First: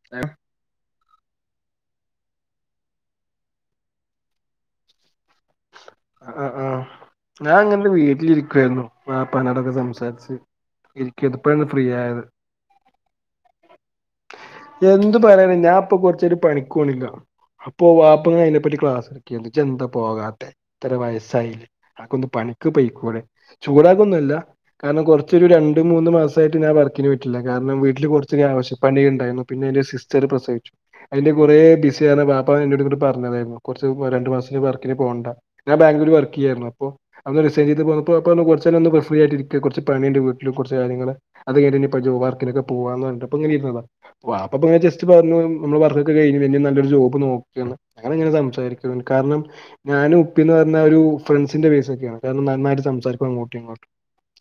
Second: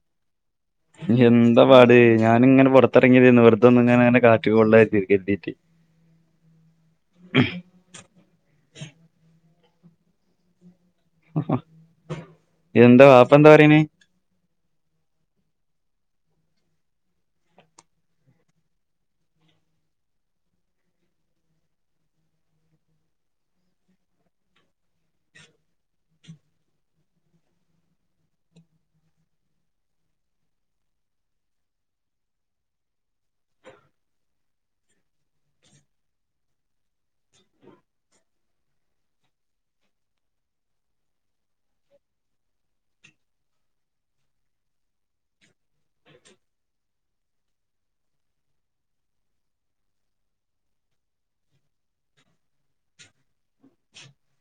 [unintelligible] നി എന്താ പാട് ഞാനിങ്ങനെ പുറത്തിറങ്ങിയതെന്നു വെറതൊന്നു നങ്ങെനെ കറ്റു കൊള്ളാ തിരി കരിതീട്ട് അ ആഹ് ഞാൻങ്ങനെ വീട്ടിലിരിക്കുവായിരുന്നു വാപ്പാനൊടൊക്കെ സംസാരിച്ച് എനിക്ക് ഇതിപ്പോഴാ ഫ്രീ ആയത് എന്താ വാപ്പ എന്താ പറയണേ എന്ത് പറയാന ഞാൻ ഇപ്പൊ കുറച്ചായിട്ട് പണിക്കോണില്ല അപ്പോ വാപ്പ അയിനെപ്പറ്റി ക്ലാസ് എടക്കെന്നു ഇജ്ജെന്താ പോകാത്തെ ഇത്ര വയസ്സായിലെ അക്കൊന്ന് പണിക്ക് പോയിക്കൂടെ ചൂടാകൊന്നല്ല കാരണം കുറച്ചൊരു രണ്ട് മൂന്ന് മാസായിട്ട് ഞാൻ വർക്കിന് പറ്റില്ല കാരണം വീട്ടില് കുറച്ച് ആവശ്യ പണി ഉണ്ടായിരുന്നു പിന്നെ എന്റെ സിസ് ട്ടറ് പ്രസവിച്ചു അയിൻ്റെ കുറേ ബിസിയാണ് പാപ്പാ എന്നോട് പറഞ്ഞതായിരുന്നു കുറച്ച് രണ്ടു മാസത്തിന് വർക്കിന് പോവണ്ട ഞാ ബാൻഗൂർ വർക്ക് ചെയ്യായിരുന്നു അപ്പോ [unintelligible] പോപ്പോ കുറച്ചെ രൊന്നു ഫ്രീ ആയിട്ടിരിക്ക് കുറച്ച് പണിയ്ണ്ട് വീട്ടില് കുറച്ച് കാര്യങ്ങളെ അത് കഴിഞ്ഞ് ഇപ്പോ ജോ വർക്കിനൊക്കെ പോവാന്ന് പറഞ്ഞ് ഇപ്പങ്ങനിരുന്നതാ വാപ്പപ്പോ ഇങ്ങനെ ജസ്റ്റ് പറഞ്ഞു നമ്മള് വർക്കൊക്കെ കയിഞ്ഞു പിന്നെ നല്ലൊരു ജോബ് നോക്കിയന്ന് അങ്ങനെ ഇങ്ങനെ സംസാരിക്കും കാരണം ഞാനു ഉപ്പിന്ന് പറഞ്ഞ ഒരു ഫ്രണ്ട്സിന്റെറെ പേസ്സക്കൊയാ കാരണം നന്നായിട്ട് സംസാരിക്കു അങ്ങോട്ടു ഇങ്ങോട്ടു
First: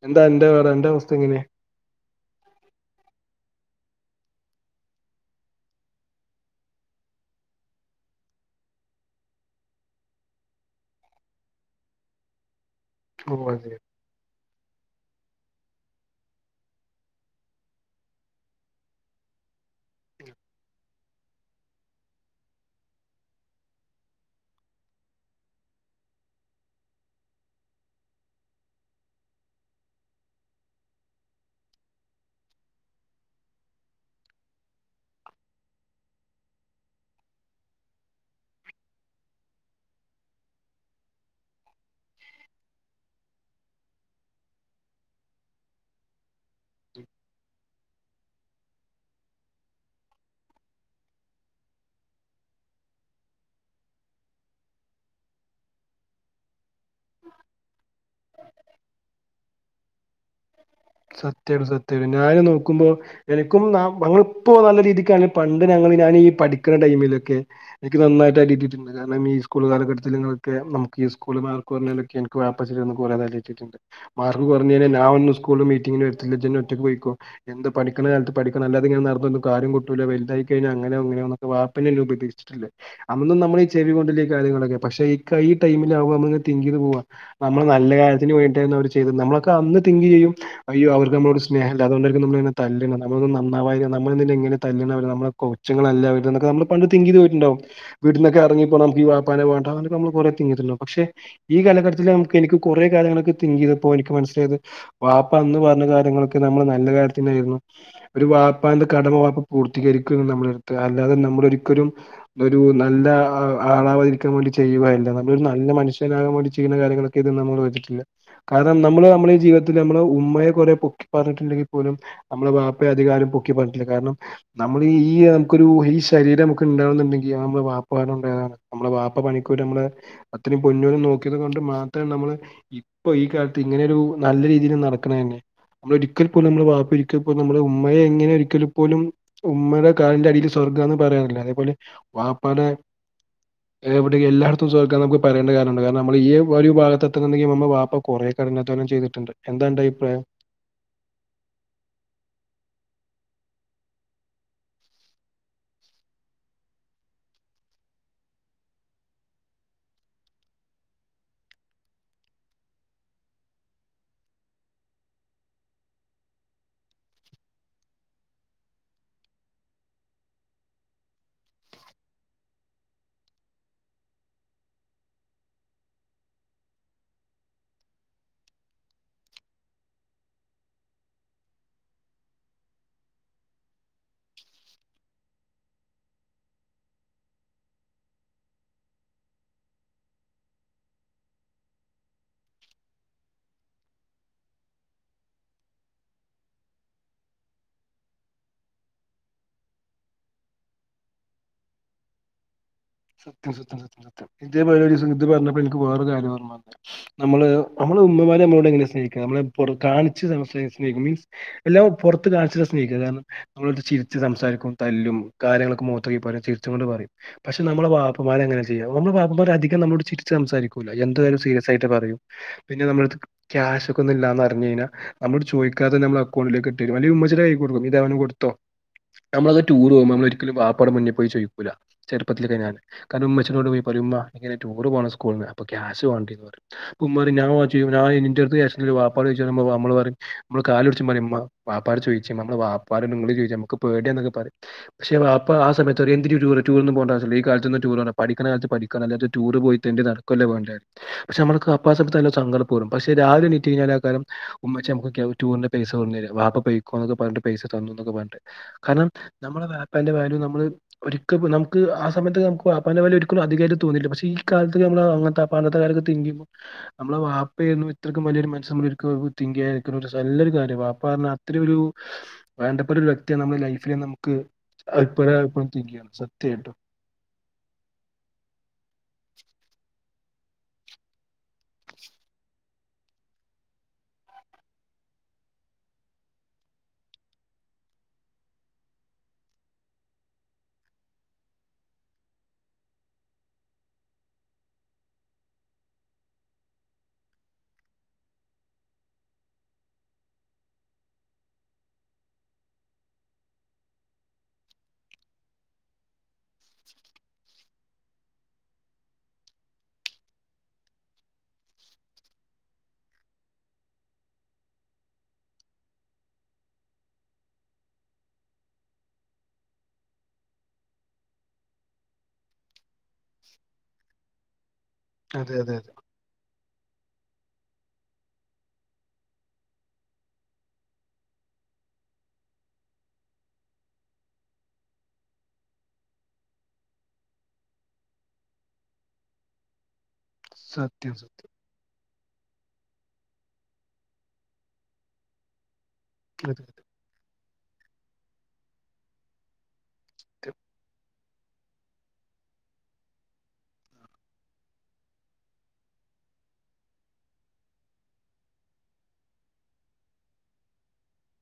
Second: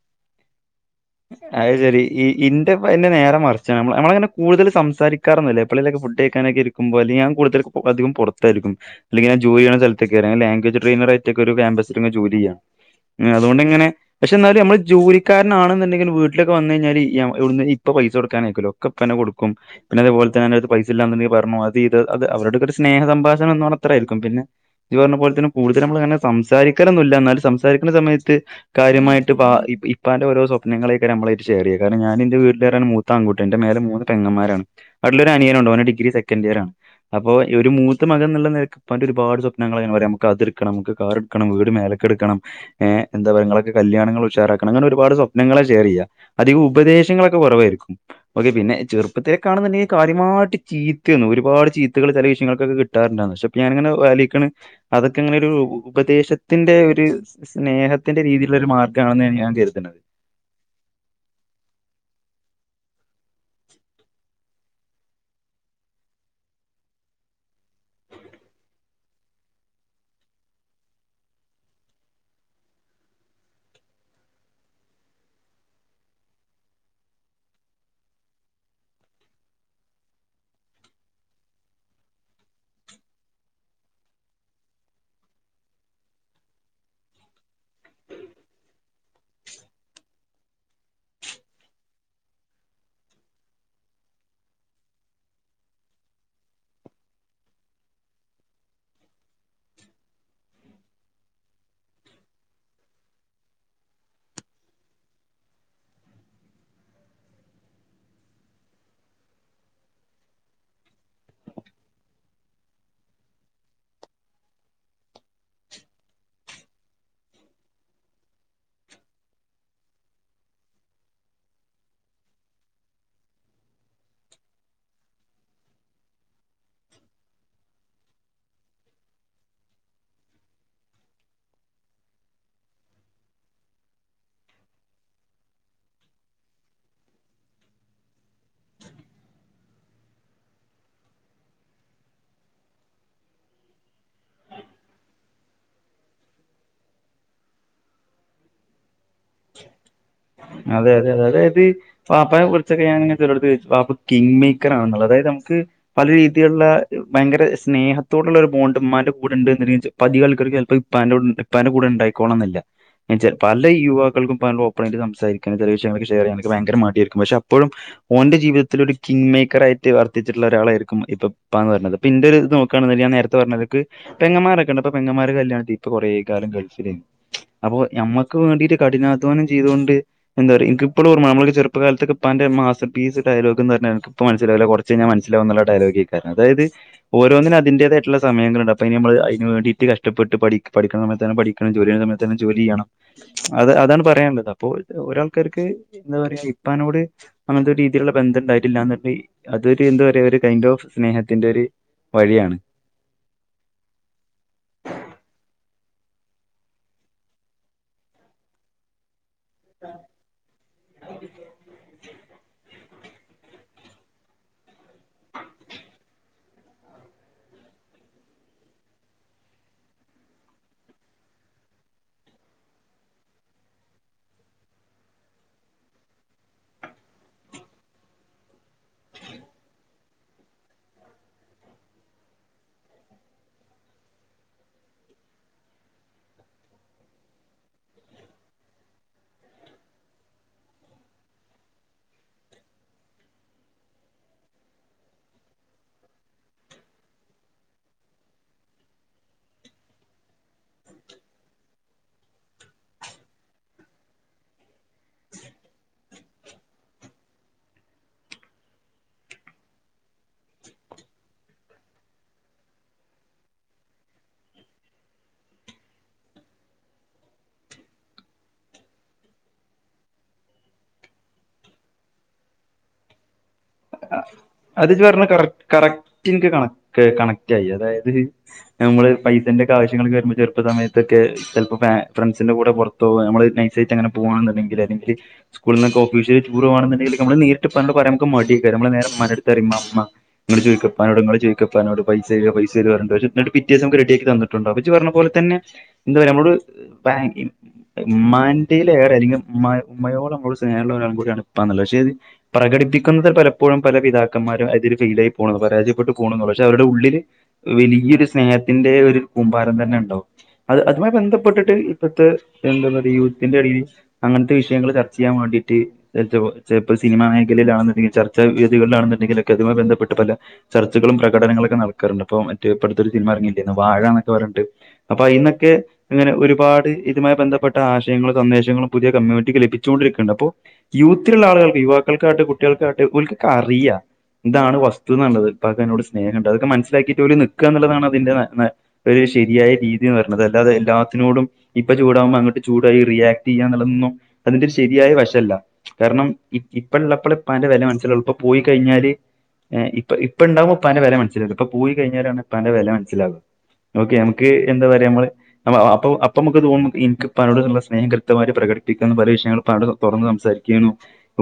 എന്താ അൻ്റെ പാട് അൻ്റെ അവ [unintelligible] അത് ശരി ഈ ഇന്റെ നേര മറിച്ച് നമ്മളങ്ങനെ കൂടുതൽ സംസാരിക്കാറൊന്നല്ല എപ്പോലൊക്കെ ഫുഡ് കഴക്കാനൊക്കെ ഇരി ക്കുമ്പോ അല്ലെ ഞാൻ കൂടുതലും അതികം പുറത്തായിരിക്കും അല്ലെങ്കി ഞാ ജോലി ചെയണ സ്ഥലത്തേക്ക അ ലാംഗവജ് ട്രൈനർ ആട്ടൊക്ക ഒരു ക്യാമ്പസിലിങ്ങനെ ജോലി ചെയ്യാ എങ്ങനെ അതൊണ്ടിങ്ങനെ പക്ഷെ എന്നാലും നമ്മ ജോലിക്കാരനാണെന്നുണ്ടെങ്കിലും വീട്ടിലൊക്കെ വന്ന കഴിഞ്ഞാല് ഇവിന്ന് ഇപ്പ പൈസ കൊടുക്കാൻ ആക്കല്ലോ ഒക്കെപ്പന്നെ കൊടുക്കും പിന്നെ അതേപലെ തന്നെ അന്റെ അടു പൈസ ഇല്ലാുണ്ടെങ്ക പറഞ്ഞ അത് അവരുടൊ ഒരു സ്നേഹ സംഭാഷണം എ പറ അത്രായിരിക്കും പിന്നെ ഇത് പറഞ്ഞ പോലെ തന്നെ കൂടുതല നമ്മൾ അങ്ങനെ സംസാരിക്കാൊന്നുമില്ല എന്നാലും സംസാരിക്കുന്ന സമയത്ത് കാര്യമായിട്ട് ഇപ്പാന്റെ ഓരോ സ്വപ്നങ്ങളെ നമ്മള് ഷർ ചെയ്യ കാരഞാൻന്റെ വീട്ടില മൂാ അൺുട്ട എന്റെേ മൂന്നെങ്ങമാരാണ് അടുടെ ഒരു അനിയർണ്ടോൻ ഡിഗ്ര സെക്കൻഡ ഇയർണ് അപ്പൊ ഒരു മൂത്ത മകന്ന എന്നുള്ള നിൽക്കാന്റെ ഒരുപാട് സ്വപ്നങ്ങൾങ്ങനെ പറയാം നമു അതിക്കണം നമുക്ക് കാരണം ണം വീട് മേലക്കെടുക്കണംഏ എന്താ പറയൊക്കെ കല്യാണങ്ങൾ ഉച്ചാറാക്കണം അങ്ങനെ ഒരുപാട് സ്വപ്നങ്ങളെ റിയ അധികം ഉപദേശങ്ങളൊക്കെ കുറവായിരിനും ഓക്കെ പിന്നെ ചെറുപ്പത്തിലേക്കണെന്നുണ്ടെങ്കിൽ കാര്യമായിട്ട് ചീത്ത ഒരുപാട് ചീത്തുകൾ ചില വിഷയങ്ങക്കെ കിട്ടും കിട്ടാറുണ്ട പക്ഷെ ഞാാനിങ്ങനെ വാലിക്ക അതൊക്കെ അങ്ങനെ ഒരു ഉപദേശത്തിന്റെ ഒരു സ്നേഹത്തിന്റെ രീതിയിലുള്ള ഒരു മാർഗ്ഗമാണെന്നാണ് ഞാൻ കരുതുന്നത് സത്യമായിട്ട സത്യമായി ഞാാന് നോക്കുമ്പോ എനിക്കും ഞങ്ങ ഇപ്പോ നല്ല രീതിക്കണ പണ്ട് ഞങ്ങ ഞൻ ഈ പഠിക്കുന്ന ടൈമിലൊക്കെ എനിക്ക് നായിട്ടാ കിട്ടിയിട്ടുണ്ട് കാരണം ഈ സ്കൂ കാലഘട്ടത്തില നിൊക്കെ നമു ഈ സ്കൂള് മാർ പറഞ്ഞാലൊക്കെ എനിക്ക് വാപ്പസില ഒന്ന് പോലരാതലയിച്ചിട്ടുണ്ട് മാർക്ക് കുറഞ്ഞനെ ഞാ ഒന്നും സ്കൂളും മീറ്റിങ്ങിന് വരത്തില്ല ജ ഒറ്റക്ക് പോയിക്കോ എന്ത് പഠിക്കണ കാലത്ത് പഠണം അല്ലാെങ്ങനെ നടന്നും കാര്ം കട്ടൂില്ല വലുതായി കഴിഞ്ഞാ അങ്ങന അങ്ങനെെ വാ അന്നും നമ്മള ഈ ചെവിിക കൊണ്ടില്ലേ കാര്യങ്ങളൊക്കെ പക്ഷെ ഈ ടൈമിൽാവക അെ തിങ്ങീത് പോവാ നമ്മള് നല്ല കാര്യത്തിന് വേണ്ടിട്ടായിരുന്നു അവര് ചെയ്തത് നമ്മളൊക്കെ അന്ന് തിങ്ക് ചെയ്യും അയ്യ അവക്ക് നമ്മളരു സ്നേഹ അതുകൊണ്ടരിക്ക നളങ്ങനെ തല്ണം നമ്മ നന്നാവായി നമ്മളെ എങ്ങനെ തല് നമ്മ ങ്ങളല്ലെ നമ്മ പണ്ട് തിങ് ചെയ് പോയിട്ടുണ്ടാവും വീട്ടിനന്നക്കെ ഇറങ്ങിപ്പോ നമക്ക് വാാനേ വേണ്ട അൊക്കെ നമ്മള് കൊേ തിങ്ങല്ല പക്ഷെ ഈ കാലഘട്ടത്തില്ൽ നമുക്ക് എനിക്ക് കൊറെേ കാലങ്ങളൊക്കെ തിങ്ക് ചെയ്തപ്പോ എനിക്ക് മനസിലായത് വ ന്ന് പറഞ്ഞ കാര്യങ്ങളൊക്കെ നമ്മള് നല്ല കാര്യത്തിനായിയിരുന്നു ഒരു വായപ്പാന്റെ കടമ വായപ്പ് പൂർത്തീകരിക്കുംന്ന് നമ്മുടെ അടുത്ത് അല്ലാതെ നമ്മള ഒരിക്കലും ഒരു നല്ല ആളാവാതിരിക്കാൻ വേണ്ടി ചെയ്യുവായില്ല നമ്മളൊരു നല്ല മനുഷ്യനാകാൻ വേണ്ടി ചെയ്യുന്ന കാര്യങ്ങളൊ നമ്മില്ല കാരണം നമ്മള് നമ്മള ജീവിതത്തിൽ നമ്മ അമ്മയെ കൊറെ പൊക്കി പറഞ്ഞിട്ടുണ്ടെങ്കിൽ പോലും നമ്മളുടെ ബാപ്പയെ അധികാലം പൊക്കി പറഞ്ഞിട്ടില്ല കാരണം നമ്മൾ ഈ നമുക്കൊരു ഈ ശരീരംമക്ക ഉണ്ടാവുന്നുണ്ടെങ്കിൽത് നമ്മള് വാപ്പാലം ഉണ്ടായതാണ് നമ്മളെ വാപ്പ പണിക്കൂർ നമ്മള് അത്രയും പൊന്നലും നോക്കിയത് കൊണ്ട് മാത്രം നമ്മള് ഇപ്പൊ ഈ കാലത്ത് ഇങ്ങനെൊ ഒരു നല്ല രീതിയിൽ നടക്കണ തന്നെ നമ്മള ഒരിക്കൽ പോലും നമ്മെ വാപ്പ ഒരിക്കൽ പോലും നമ്മുടെ ഉമ്മയെ എങ്ങനെ ഒരിക്കൽ പോലും ഉമ്മയുടെ കറിൻന്റെ അടിൽ സ്വർഗ്ഗംന്ന് പറയാറില്ല അതേപോലെ വാപ്പാട എവിടെയങ്ക എല്ലായിടത്തും ചോക്കാൻ നമു പറയേണ്ട കാര്യ കാരണം നമ്മ ഈ ഒരുാഗത്തെത്തണണ്ടെിൽ നമ്മ വാപ്പ കുറ ഘടനോലം ചെയ്തിട്ടുണ്ട് എന്താണ്ട് അഭിപ്രായം അതെ അതെ അതെ അതെത് പാപ്പ കുറൊക്കെ ഞൻങ്ങ ചിലോ പാപ്പ കിങ് മേക്കറാണുള്ള അതത് നമുക്ക് പല രീതിയിലുള്ള ഭയങ്കര സ്നേഹത്തോടുള്ള ഒരു ബോണ്ടമാരുടെ കൂടെണ്ട് എന്ന്ച്ച പതി ആൾക്കാക്ക് ചപ്പോ ഇപ്പാന്റെ ഇപ്പാന്റെ കൂടെ ഉണ്ടായിക്കോളണംെന്നില്ല പല യുവാ ക്ക ഓപ്പ ആായി് സംസാരിക്ക ചില വിയങ്ങൾ ഷെയർ ചെയ്യാനെ ഭയര മാട്ടിയരിക്കും പെ അപ്പോഴും ഓന്റെ ജീവിതത്തിലൽ ഒരു കിങ് മേക്കർ ആയിട്ട് വർദ്ധിച്ചിുള്ളരാള ആായിരിക്കും ഇപ്പ ഇപ്പാ എന്ന് പറഞ്ഞുന്നത് പിന്നന്റെ ഒരു ഇത് നോക്കുകണങ്ക ഞാ നേരത്തെ പറഞ്ഞക്ക് പെങ്ങമാരൊക്കെ ഉണ്ട് അപ്പ പെങ്ങന്മാര് കല്യാണത്തി ഇപ്പൊ കൊറേ കാലം കൾഫി അപ്പൊ നമ്മക്ക് വേണ്ടിട്ട കഠിനാധ്വാനം ചെയ്തുകൊണ്ട് എന്തായ എനി ഇപ്പോഴ ഓമ്മക്ക് ചെുപ്പ കാലത്ത്ക്ക ഇപ്പ എന്റെ മാസീസ് ഡയലോഗ് എന്ന് എനിപ്പ മനസിലാവ കുറ മനസിലാവുള്ള ഡയലോഗ കാര അതായത് ഓരോന്നിന അതിന്റേതായിട്ടുള്ള സയങ്ങളണ്ട്പ്പൊ ഇനി നമ്മ അതിന് വേണ്ടീട്ട് കഷ്ടപ്പെട്ട്ഠ പഠിക്കുന്ന സയത്ത് തന്നെ പഠ ജോലിയ സയത്ത്ന്ന ജോലിയാണ് അത് അതാണ് പറയാനുള്ളത് അപ്പൊ ഒരാൾക്കാർക്ക് എന്താ പറയാ ഇപ്പാനോട് അങ്ങനത്തെ ഒരു രീതിയിലുള്ള ബന്ധം ഉണ്ടായിട്ടില്ലന്ന് പറ അതൊരു എന്താ പറയയാ ഒരു കൈന്ഡ് ഓഫ് സ്നേഹത്തിന്റെ ഒരു വഴിയാണ് സത്യം സത്യം സത്യം സത്യം ഇതെ പോല ഒരു ദിവസം ഇത് പറഞ്ഞപ്പോ എനിക്ക് വേറെ കാര്യ ഓർമ വന്നേ നമ്മള് നമ്മള് ഉമ്മമാരെ നമ്മളോട് എങ്ങനെ സ്നേഹിക്ക നമ്മളെ പുറ കാണിച്ച് തന്ന് സ്നേഹിക്കും മീൻസ് എല്ലാം പുറത്ത് കാണിച്ച സ്നേഹിക്കുക കാരണം നമ്മളെ ചിരിച്ച് സംസാരിക്കും തല്ലും കാര്യങ്ങളൊക്കെ മുഖത്ത് നോക്കി പറയും ചിരിച്ചു കൊണ്ട് പറയും പക്ഷെ നമ്മളെ വാപ്പ മാര് അങ്ങനെ ചെയ്യ നമ്മളെ വാപ്പ മാര അധികം നമ്മളട് ചിരിച്ച് സംസാരിക്കൂ ല എന്താ കാര്യമായാലും സീരിയസ് ആയിട്ട് പറയു പിന്നെ നമ്മളെ അടുത്ത് ക്യാഷ്ക്ക ഒന്നും ഇല്ലന്ന് അറിഞ്ഞു കഴിഞ്ഞാൽ നമ്മോട് ചോദാതെ നമ്മളെ അക്കൗണ്ടിലേക്ക് ഇട്ട് തരും അല്ലങ്കിൽ ഉമ്മച്ചിടെ കയ്യിൽ കൊടുക്കും ഇത് അവന് കൊടുത്തോ നമ്മളത് ടൂർ പോകുമ്പോ നമ്മെള് ഒരിക്കലും വാപ്പാടെ മുനിൽ പോയി ചോദിക്കുല [unintelligible] കാരണം ഉമ്മച്ചിനോട് പോയി പറയും ഉമ്മ ഇങ്ങണെ ടൂർ പോണം സ്കൂളിൽ നിന്ന് അപ്പോൾ ക്യാഷ് വേണ്ടി വരും എന്ന് പറയും ഉമ്മ പറയും ഞാൻ വാങ്ങിച്ച് തരൂലാ ഇന്റടുത്ത് [unintelligible] വാപ്പ ചോയിച്ചു ഇമ്മ [unintelligible] ഇമ്മ കാലു പിടിച്ച് [unintelligible] വാപ്പയോട് ചോദിച്ചി നമ്മ വാപ്പനി ചോദിച്ച നമക്ക് പേടി എന്നക്കെ പറയും പക്ഷെ വാപ്പ ആ സമയത്ത് പറയും എന്തിന് ടൂറ് ടൂറിന്ന് പോകണ്ട ഈകാലത്ത്ന്ന് ടൂർ പഠിക്കണാലത്ത് പഠിക്കാ അല്ലാതെ ടൂർ പോയി തെണ്ടി നടക്കല്ലേ വേണ്ട പക്ഷെ നമ്മു അപ്പാ സമയത്ത് നല്ല സങ്കടപ്പ വരും പക്ഷെ രാവിലെ എണീറ്റ് കഴിഞ്ഞാൽ ആക്കാരം ഉമ്മച്ചി നമുക്ക് ടൂറിന്റെ പൈസ തന്ന് വാപ്പ പോക്കോന്നക്കെ പറഞ്ഞി് പൈസ തന്നൊക്കെ പറഞ് കാരണം നമ്മുടെ വാപ്പാന്റെ വാല്യൂ നമ്മള് ഒരിക്ക നമുക്ക് സമയത്ത് നുക്ക്പ്പാ വാപ്പാന്റെ ഒരിക്കലും അധികരിം തോന്നയില്ല പക്ഷെ ഈ കാലത്ത് നമ്മ അങ്ങത്തെ വാപ്പാനത്തെ കാലത്ത് [unintelligible] നമ്മളെ വാപ്പുന്ന ഇത്രക്കും വലിയരു മനസ്സ് നമ്മ ഇരിക്കുന്നു തിങ്ക് ചെയുക നല്ലൊരു കാര്യമാണ് വാപ്പ പറഞാ അത്ര ഒരു വേണ്ടപ്പെട്ട ഒരു വ്യക്തിയാണ് നമ്മുടെ ലൈഫ് നമുക്ക് അത് ഇപ്പോഴാ [unintelligible] സത്യമായിട്ടും കണക്ട് ആയി അതായത് നമ്മള് പൈസന്റെ ഒക്കെ ആവശ്യ രുമ്പോ ചെറു സയൊക്കെ ചെപ്പോ ഫ്രണ്ട്സിന്റെ കൂടെ പുറത്ത് പേവ നമ്മ നൈസായിട്ട് അങ്ങന പോകണെന്നുണ്ടെങ്കിൽ അല്ലെങ്കില് സ്കൂളിൽന്നക്കെ ഓഫീഷ്യ ടൂർ പോണമെന്നുണ്ടെങ്കിൽ നമ്മ നേരിട്ട് ഉപ്പാനോട് പറയാൻ മടി ആയിരിക്കും നമ്മള് ഉമ്മന്റെ അടുത്ത് പറയും ഉമ്മാ ഉമ്മാ നിങ്ങൾ ചോദിക്കെ ഇപ്പാനോട് ചോദിക്കെ ഇപ്പാനോട് പൈസ തരുമോ പൈസ തരുമോ എന്ന് പിറ്റേ ദിവസം റെഡി ആക്കി തന്നിട്ടുണ്ട് ണ്ട് ഇജ് പറഞ്ഞ പോലെ തന്നെ എന്താ പറയാ നമ്മളോട് ബയങ്ക ഉമമാന്റെയില ഏറെ അല്ലെങ്കിൽ ഉ ഉമ്മയോട് നമ്മോട് സ്നേഹമുള്ള ആൺകൂട്ടിയാണ് ഇപ്പാ എന്നുള്ളത് പക്ഷേ അത് പ്രകടിപ്പിക്കുന്നത് പല ഇപ്പോഴും പല പിതാക്കന്മാരും അതിൽ ഫെയിൽ ആയി പോകണുന്നു പരാജയപ്പെട്ട് പോകുന്നു പക്ഷെ അവരുടെ ഉള്ളില് വലിയൊരു സ്നേഹത്തിന്റെ ഒരു കൂമ്പാരം തന്നെ ഉണ്ടാവും അത് അതുമായി ബന്ധപ്പെട്ടിട്ട് ഇപ്പഴത്തെ എന്താ പറയ യൂത്തിന്റെ ഇടയിൽ അങ്ങനത്തെ വിഷയങ്ങൾ ചർച്ച ചെയ്യാൻ വേണ്ടിയിട്ട് ചിലപ്പോ സിനിമ മേഖലയിലാണെങ്കിൽ ചർ ച്ച വേതികളിലണെന്നുണ്ടെിലൊക്കെ അതുമായി ബന്ധപ്പെട്ട് പല ചർച്ചുകളും പ്രകടനങ്ങളും ഒക്കെ നടക്കാറുണ്ട് ഇപ്പ മറ്റേ ഇപ്പഴത്തെ ഒരു സിനിമ ഇറങ്ങില്ലേ വാഴന്നൊക്കെ പറഞ്ഞിട്ട് അപ്പൊ അതെ അയിനൊക്കെ അതെ അതെ അങ്ങനെ ഒരുപാട് ഇതുമായി ബന്ധപ്പെട്ട ആശയങ്ങളും സന്ദേശങ്ങളും പുതിയ കമ്മ്യൂണിറ്റിക്ക് ലഭിച്ചുകൊണ്ടിരിക്കുന്നുണ്ട് അപ്പോ യൂത്തിലുള്ള ആളുകൾക്ക് യുവാക്കൾക്കായിട്ട് കുട്ടികൾക്കായിട്ട് ഓൽക്ക് ഒക്കെ അറിയാം എന്താണ് വസ്തു എന്നുള്ളത് മകനോട് സ്നേഹം ഉണ്ട് അതൊക്കെ മനസിലാക്കിട്ട് ഓല് നിക്ക എന്നുള്ളതാണ് അതിൻന്റെ ഒരു ശരിയായ രീതിന്ന് പറയത് അല്ലാതെ സത്യം എല്ലാത്തിനോടും സത്യം ഇപ്പൊ ചൂടാകുമ്പോ അങ്ങട്ട് ചൂടായി റിയാക്ട് ചെയ്യാ എന്നുള്ളതന്നും അതിന്റെ ശരിയായ വശല്ല കാരണം അതെ അതെ ഇപ്പ ഇള്ളപ്പോള ഇപ്പാന്റെ വില മനസ്സിലൂ ഇപ്പ പോയി കഴിഞ്ഞാല് ഇപ്പ ഇപ്പ സത്യം ഇണ്ടാുമ്പ ഇപ്പാന്റെ വില മനസിലാകും ഇപ്പ പോയി കഴിഞ്ഞാലാണ് ഇപ്പാന്റെ വിലമനസിലാകുക ഓക്കെ നമുക്ക് എന്താ പറയാ നമ്മള് അപ്പൊ അപ്പൊ നമ്മുക്ക് തോന്നും എനിക്ക് ഉപ്പാനോടുള്ള സ്നേഹം കൃത്യമായി് പ്രകടിപ്പിക്കുന്ന പല വിഷയങ്ങൾ ഇപ്പാനോട് തുറന്ന് സംസാരി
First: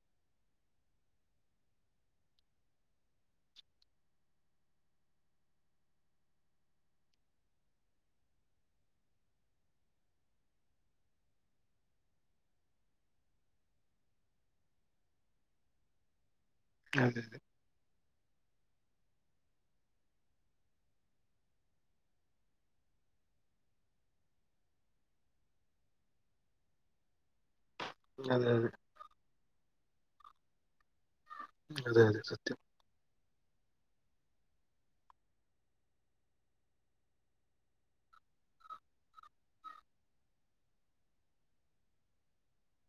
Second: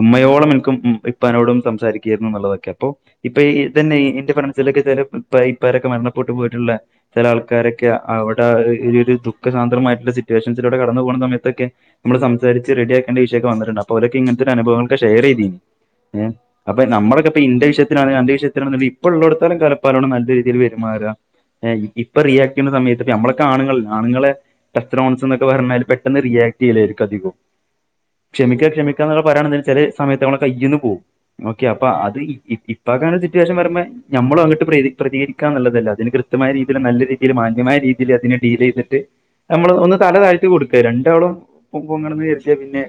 ഉമ്മയോളം എനിക്കും ഉം ഇപ്പാനോടും സംസാരിക്കുകയരുന്നു എന്നുള്ളതൊക്കെ അപ്പൊ ഇപ്പൊ ഇതന്നെ ഇന്റെ ഫ്രൻസിലൊക്കെ ചില ഇ ഇപ്പരൊക്കെ മരണപെട്ട് പോയിട്ടുള്ള ചില ആൾക്കാരൊക്കെ അവിടെ ഒരു ഒരു ദുഃഖ സാന്ദ്രമായിട്ടുള്ള സിറ്റുവേഷൻസിലൂടെ കടന്നു പോകുന്ന സമയത്തൊക്കെ നമ്മള് സംസാരിച്ച് റെഡിയാക്കണ്ട വിഷയക്ക വന്ന്ട്ട്ണ്ട് അപ്പോ അവരൊക്കെ ഇങ്ങൻത്തെ ഒരുനഭവങ്ങൾെ ഷെയറ് ചെയ്തീന്. ഏ അപ്പൊ അതെ നമ്മളൊക്കെ അതെ ഇപ്പൊ ഇന്റെ വിഷ അന്റെ വിഷയത്തിനാണ് ഇപ്പ ഒള്ളോട്ത്തോളം കാലം ഇപ്പാനോട് നല്ല രീതിയിൽ പെരുമാറുക ഇപ്പ റിയാക്ട് ചെയ്യുന്ന സമയത്ത് ഇപ്പ നമ്മളൊക്കെ ആണുങ്ങൾ ആണുങ്ങളെ സ്ത്രോൺ എന്നൊക്കെ പറഞ്ഞാല് പെട്ടെന്ന് റിയാക്ട് ചെയ്യല്ലിയിരിക്കും അധികവും. അതെ ക്ഷമിക്ക അതെ ക്ഷമിക്കാ എന്നുള്ള പറയാണെങ്കി വെച്ചാല് സമയത്ത് നമ്മളെ കൈയ്യിന്ന് പോകും ഓക്കെ അപ്പൊ അതെ അത് അതെ സത്യം അപ്പ അതൊക്കെയാണ് സിറ്റുവേഷൻ വരുമ്പേ നമ്മള് അങ്ങിട്ട് പ്രരി പ്രതികരിക്കാൻനുള്ളതല്ല അതിന് കൃത്യമായ രീതിയിൽ നല്ല രീതിയിൽ മാന്യമായ രീതിയിൽ അതിനെ ഡീല് ചെയ്യ്തിട്ട് നമ്മള് ഒന്ന് തലതാഴ്ത്തി കൊടുക്ക രണ്ടാളും പൊങ്ങണന്ന് വിജാരിച്ച പിന്നെ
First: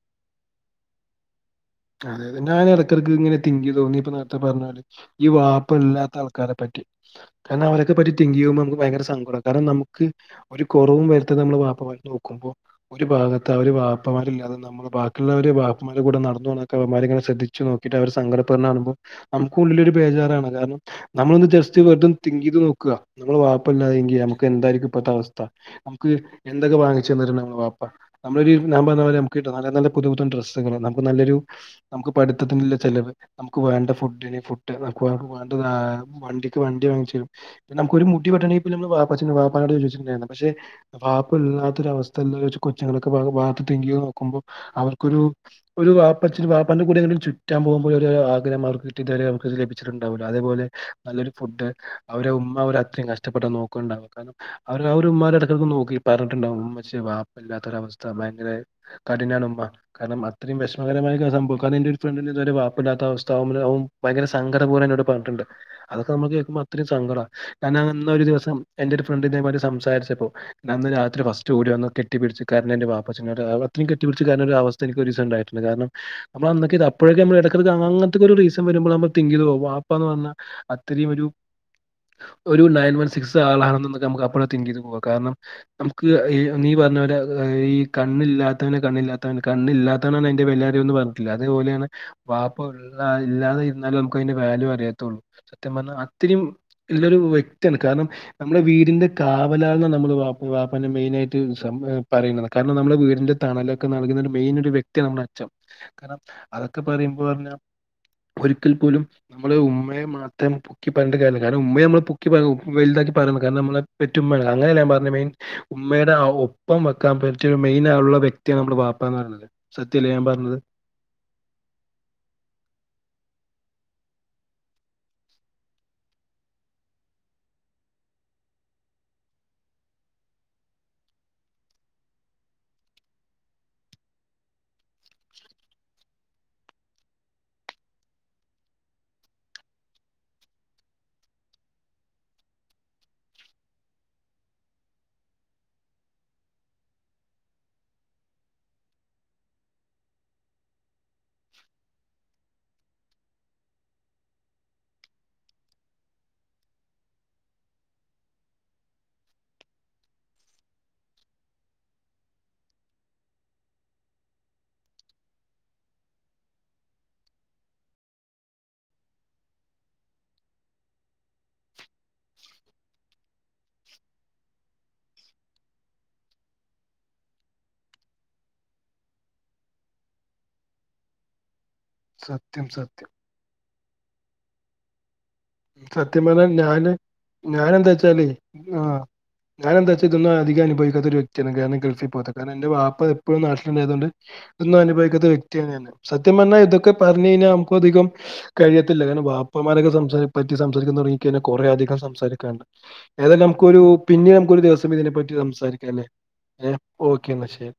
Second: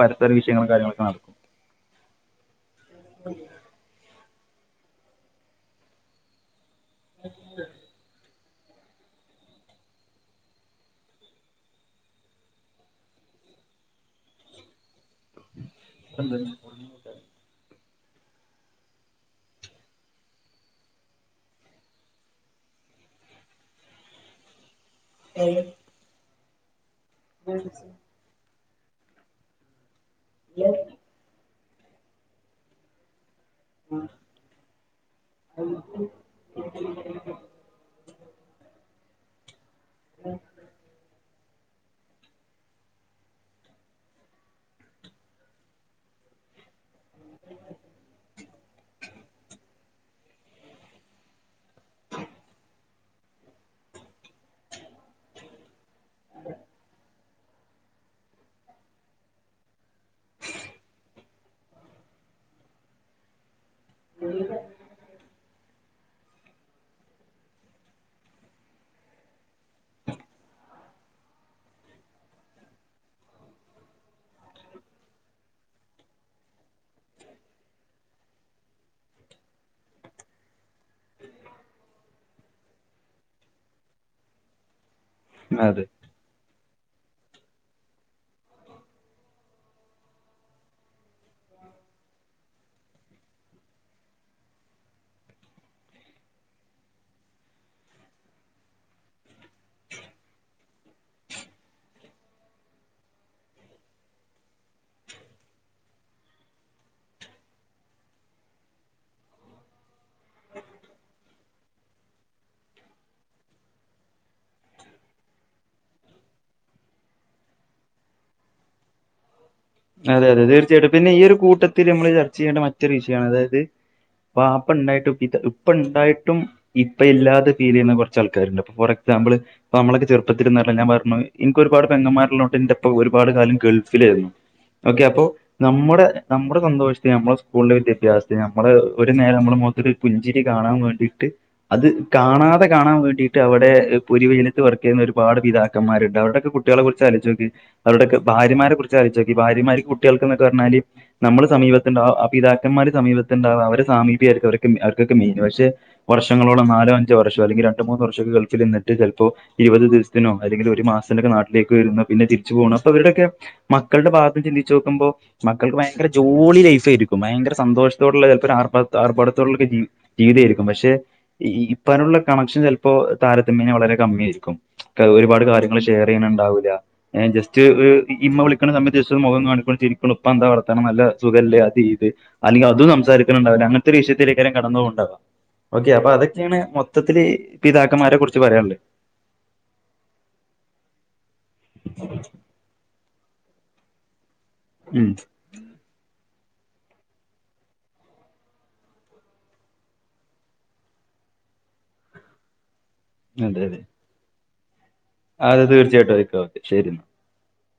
പരസ്പര വിഷയങ്ങളും കാര്യങ്ങളൊക്കെ ആണ്. അതെ ഞാൻ ഇടക്ക്ടക്ക് ഇങ്ങനെ തിൻങ്ക് ചെയ്തു നീ ഇപ്പൊ നേരത്തെ പറഞ്ഞോലെ ഈ വാപ്പ ഇല്ലാത്ത ആൾക്കാരെ പറ്റി. കാരണം അവരക്കെ പറ്റി തിങ്ക് ചെയ്യുമ്പോ നമുക്ക് ഭയങ്കര സങ്കടാണ്. കാരണം നമുക്ക് ഒരു കൊറവും വരുത്താതെ നമ്മളെ വാപ്പമാര് നോക്കുമ്പോ. ഒരു ഭാഗത്ത് ആ ഒരു വാപ്പമാരില്ലാതെ നമ്മള് ബാക്കിള്ളവര് വാപ്പാന്റെ കൂടെ നടന്ന് പോണത് - അവരെങ്ങനെ ശ്രദ്ധിച്ച് നോക്കിട്ട് അവര് സങ്കടപെട്ണ കാണുമ്പോ നമുക്കു ഉള്ളിലൊരു ബേജാറാണ് കാരണം നമ്മളൊന്ന് ജസ്സ് വെറുതെ ഒന്ന് തിൻക് ചെയ്ത് നോക്ക്ക നമ്മള് വാപ്പല്ലാതെങ്കിൽ നമുക്ക് എന്തായിരിക്കും ഇപ്പഴത്തെ അവസ്ഥ നമുക്ക് എന്തൊക്കെ വാങ്ങിച്ചു തന്നീരുന്നതാ നമ്മളെ വാപ്പ. നമ്മളൊരു ഞാൻ പറഞ്ഞ പോലെ നമുക്ക് [unintelligible] ക്ക്ട്ടണം പുതു പുത്തൻ ഡ്രസ്സുകളും നമുക്ക് നല്ലൊരു നമ്മക്ക് പടുത്തത്തിനുള്ള ചെലവ്. നമുക്ക് വേണ്ട ഫുഡ്‌ന് ഫുഡ് നമു വേണ്ട വണ്ടി വണ്ടി വാങ്ങിച്ചു തരും നമുക്കൊരു മുടി വെട്ടണെങ്കിപോലും വാപച്ചിനോട്‌ വാപ്പാനോട്‌ ചോയ്ക്കണം പക്ഷേ വാ ഇപ്പ ഇല്ലാത്തൊരവസ്ഥ കൊച്ചങ്ങളൊക്കെ വളർന്ന് തിങ്ക് ചെയ്ത് നോക്കുമ്പോൾ അവർക്കൊരു ഒരു വാ വാപ്പാന്റെ കൂടെ ചുറ്റാ പോകുമ്പോൾ ഒരു ആഗഹം അവർ. [unintelligible] ണ്ട അതെപ്പോലെ നല്ലൊരു ഫുഡ് അവരെ ഉമ്മ അവരെ അത്രയും കഷ്ട്ടപ്പെട്ട നോകുന്നുണ്ടാവ കാരണം. അവര് അവ ഒരുമാനെ എടക്കടുക്ക് നോക്കി. പറഞ്ഞിട്ടുണ്ടാവും ഉമ്മച്ചി വാപ്പയില്ലാത്തൊരവസ്ഥ ഭയങ്കര കഠിനമാണ് ഉമ്മ കാരണം അത്രയും വെഷ ഓളെ മര്യാസംഭവം [unintelligible] കാരണം ഇന്റെ ഒരു ഫ്രണ്ടിന്റെ വാപ്പയില്ലാത്ത അവസ്ഥ അവനൻ പറയും - ഭയങ്കര സങ്കടം പോലെ എന്നോട് പറഞ്ഞിട്ടിണ്ട്. അതൊക്കെ നമ്മക്ക് കേൾക്ക്പോ അത്രയും സങ്കടാണ് കാരണം അന്നൊരു ദിവസം എന്റെ ഒരു ഫ്രണ്ട് ഇതേ മാരി സംസാരിച്ചപ്പോ- അന്ന് രാത്രി ഫസ്റ്റ് ഓടി കെട്ടിപിടിച്ചു കരഞ്ഞു എന്റെ പാപ്പ അ [unintelligible] ത്രി കെട്ടിപിടിച്ചു കരഞ്ഞ അവസ്ഥ എനിക്ക് ഒരു ദിവസോം ഉണ്ടായിട്ടുണ്ട്. കാരണം അന്നൊക്കെ അപ്പോഴേക്കെ എടക്ക് എടക്കു അങ്ങനത്തെ ഒക്കെ ഒരു ദിവസം വരുമ്പം തിങ്ക് ചെയ്ത് നോക്കും വാപ്പാന്ന് പറഞ്ഞ- അത്രയും ഒരു നയൻ വൺ സിക്സ് ആളാണെന്നൊക്കെ നമുക്ക് അപ്പോഴേ തിങ്ക് ചെയ്ത് പോകാം കാരണം- അത് നമുക്ക് ഈ നീ പറഞ്ഞപോലെ ഈ കണ്ണില്ലാത്തവനെ കണ്ണില്ലാത്തവന് കണ്ണില്ലാത്തവനാണ് - എല്ലാരുംയെന്ന് പറഞ്ഞട്ടില്ലേ അതേപോലെയാണ്- വാപ്പയില്ലാതെ ഇരുന്നാലേ നമുക്ക് അതിന്റെ വാല്യൂ അറിയതൊള്ളൂ സത്യം പറഞ്ഞാൽ അത്രയും- നല്ലൊരു വ്യക്തിയാണ് കാരണം- നമ്മുടെ വീടിന്റെ കാവലാൾ എന്നാ നമ്മള് വാപ്പാനെ മെയിനാ ആയിട്ട് പറയുന്നത് കാരണം നമ്മുടെ വീടിന്റെ തണലൊക്കെ നൽകുന്ന മെയിൻ ഒരു വ്യക്തിയാ നമ്മുടെ കാരണം അതൊക്കെ പറയുമ്പോ പറഞ്ഞ ഒരിക്കൽ പോലും- നമ്മള് ഉമ്മയെ മാത്രം- പറഞ്ഞിട്ട് കാര്യം ഇല്ല കാരണം ഉമ്മയെ നമ്മൾ പൊക്കി പറയണം വെലുതാക്കി പറയണം കാരണം നമ്മളെ പെറ്റുമ്മയാണ് അങ്ങനെ ഞാൻ പറഞ്ഞെത്- ഉമ്മയുടെ ആ ഒപ്പം വെക്കാൻ പറ്റയെ മെയിനായുള്ള ഒരു വ്യക്തിയാണ് നമ്മുടെ വാപ്പ എന്ന് പറയത്. അതെ അതെ തീർച്ചയായിട്ടും പിന്നെ ഈ ഒരു കൂട്ടത്തിൽ നമ്മള് ചർച്ച ചെയ്യേണ്ട മറ്റൊരു വിഷയാണ് അതായത്. വാപ്പ ഇണ്ടായിട്ടും ഉപ്പ ഇണ്ടായിട്ടും- ഇപ്പ ഇല്ലാതെ ഫീൽ ചെയ്യുന്ന കൊറച്ച് ആൾക്കാര് ഇണ്ട് ഫോർ എക്സാമ്പിള് - അപ്പ നമ്മളൊക്കെ ചെറുപ്പത്തില് എന്ന് പറഞ്ഞാ ഞാൻ [unintelligible] പറഞ്ഞു എനിക്ക ഒരുപാട് പെങ്ങാൻമാർയുള്ളൊണ്ട് എന്റെ ഉപ്പ ഒരുപാട്കാലം ഗൾഫിലാർന്നു ഓക്കേ അപ്പൊ - നമ്മുടെ നമ്മുടെ സന്തോഷതിന് നമ്മുടെ സ്കൂളിന്റെ വിദ്യാഭ്യാസതിന്ന് നമ്മള് ഒരു നേരം- നമ്മളെ മൊതല് പുഞ്ചിരി കാണാൻ വേണ്ടിയിട്ട്- അത് കാണാതെ കാണാൻ വേണ്ടീട്ട് അവിടെ പൊരിവെയിലത്ത് വർക്ക് ചെയ്യുന്ന ഒരുപാട് പിതാക്കന്മാരുണ്ട് അവരുടെയൊക്കെ കുട്ടി - കുട്ടികളെ കുറിച്ച് ആലോചിച്ചു നോക്ക് അവരുടെ ഭാര്യമാരെ കുറി ആലോചിച്ചു നോക്കി ഭാര്യമാക്ക് കുട്ടികൾക്ക് എന്നൊക്കെ പറഞ്ഞാല് നമ്മള് സമീപത്തുണ്ടാവും ആ പിതാക്കന്മാര് സമീപത്തുണ്ടാവും അവരെ സമീപ്യ ആയിരിക്കും അവർ അവർക്കൊക്കെ മെയിൻ പക്ഷെ വർഷങ്ങളോളം നാലോ അഞ്ചോ വർഷോ അല്ലെങ്കിൽ രണ്ട് മൂന്ന് വർഷക്കെ ഗൾഫിൽ നിന്നിട്ട് ചെലപ്പോ ഇരുപത് ദിവസത്തിനോ അല്ലെങ്കിൽ ഒരു മാസത്തിനോ ഒക്കെ നാട്ടിലേക്ക് വരുന്ന പിന്നെ തിരിച്ചു പോകണം അപ്പൊ അവരുടെക്കെ മക്കളുടെ ഭാ ഗം ചിന്തിച്ചു നോക്കുമ്പോ മക്കൾക്ക് ഭയങ്കര ജോളി ലൈഫ് ആയിരിക്കും ഭയങ്കര സന്തോഷത്തോടുള്ള ചെലപ്പോ ആർഭാ ആർഭാടത്തോടുള്ളക്കെ ജി വിതെയിരിക്കും പക്ഷെ ഇപ്പാനുള്ള കണക്ഷൻ ചെലപ്പോ താരതമ്യെനെ വളരെ കമ്മിയയിരിക്കും ക്കെ ഒരുപാട് കാര്യങ്ങൾ ഷെയർ ചെയ്യാന ഇണ്ടാവൂല്ല ഹെ ജസ്റ്റ് ഹെ ഇമ്മ വിളിക്കുന്ന സമയ ത്തിന് മുഖം കാണിക്കുന്നു ചിരിക്കുണ് ഇപ്പ എന്താ വളത്തണം നല്ല സുഖല്ല അത് ഇത് സത്യം അല്ലെങ്കിൽ അതും സത്യം സംസാരി ത്ത്ണ്ടാവൂല അങ്ങനത്തെ ഒരു വിഷയത്തിലേക്കാരം കടന്ന് പോവുണ്ടാവ ഓക്കെ അപ്പൊ സത്യം പറഞ്ഞാൽ അതൊക്കെയാണ് ഞാന് മൊത്തത്തില് പിതാക്കന്മാരെ കുറിച്ച് പറയാനുള്ളത് ഞാന് എന്താ വച്ച ഇതന്നും അധികം അനുഭവിക്കാത്ത ഒരു വ്യക്തിയാണ് കാരണം ഗൾഫിൽ പോവാത്ത ഇന്റെ വാപ്പ എപ്പോഴും നാട്ടിലുണ്ടായതുണ്ട് എദോണും ഉം അനുഭവിക്കത്ത വെക് തിയാണ് ഞാൻ സത്യം പറഞ്ഞാ ഇതൊക്കെ പറഞ്ഞ് കഴിഞ്ഞാൽ നമുക്ക അധികം കഴിയത്തില്ല കാരണം വാപ്പമാരൊക്കെ സംസാ പറ്റി സംസാരിക്കാൻ തുടങ്ങി കഴിഞ്ഞാൽ കുറെ അധികം സംസാരിക്കണ്ട് ഏതായാലും അതെ അതെ നമുക്കൊരു പിന്നെ നമുക്കൊരു ദിവസം ഇതിനെപ്പറ്റി അത് സംസാരിക്കല്ലേ തീർച്ചയായിട്ടും ഓക്കെ ഓക്കെ ഏഹ് ശരി ഓക്കെ എന്നാ ശരി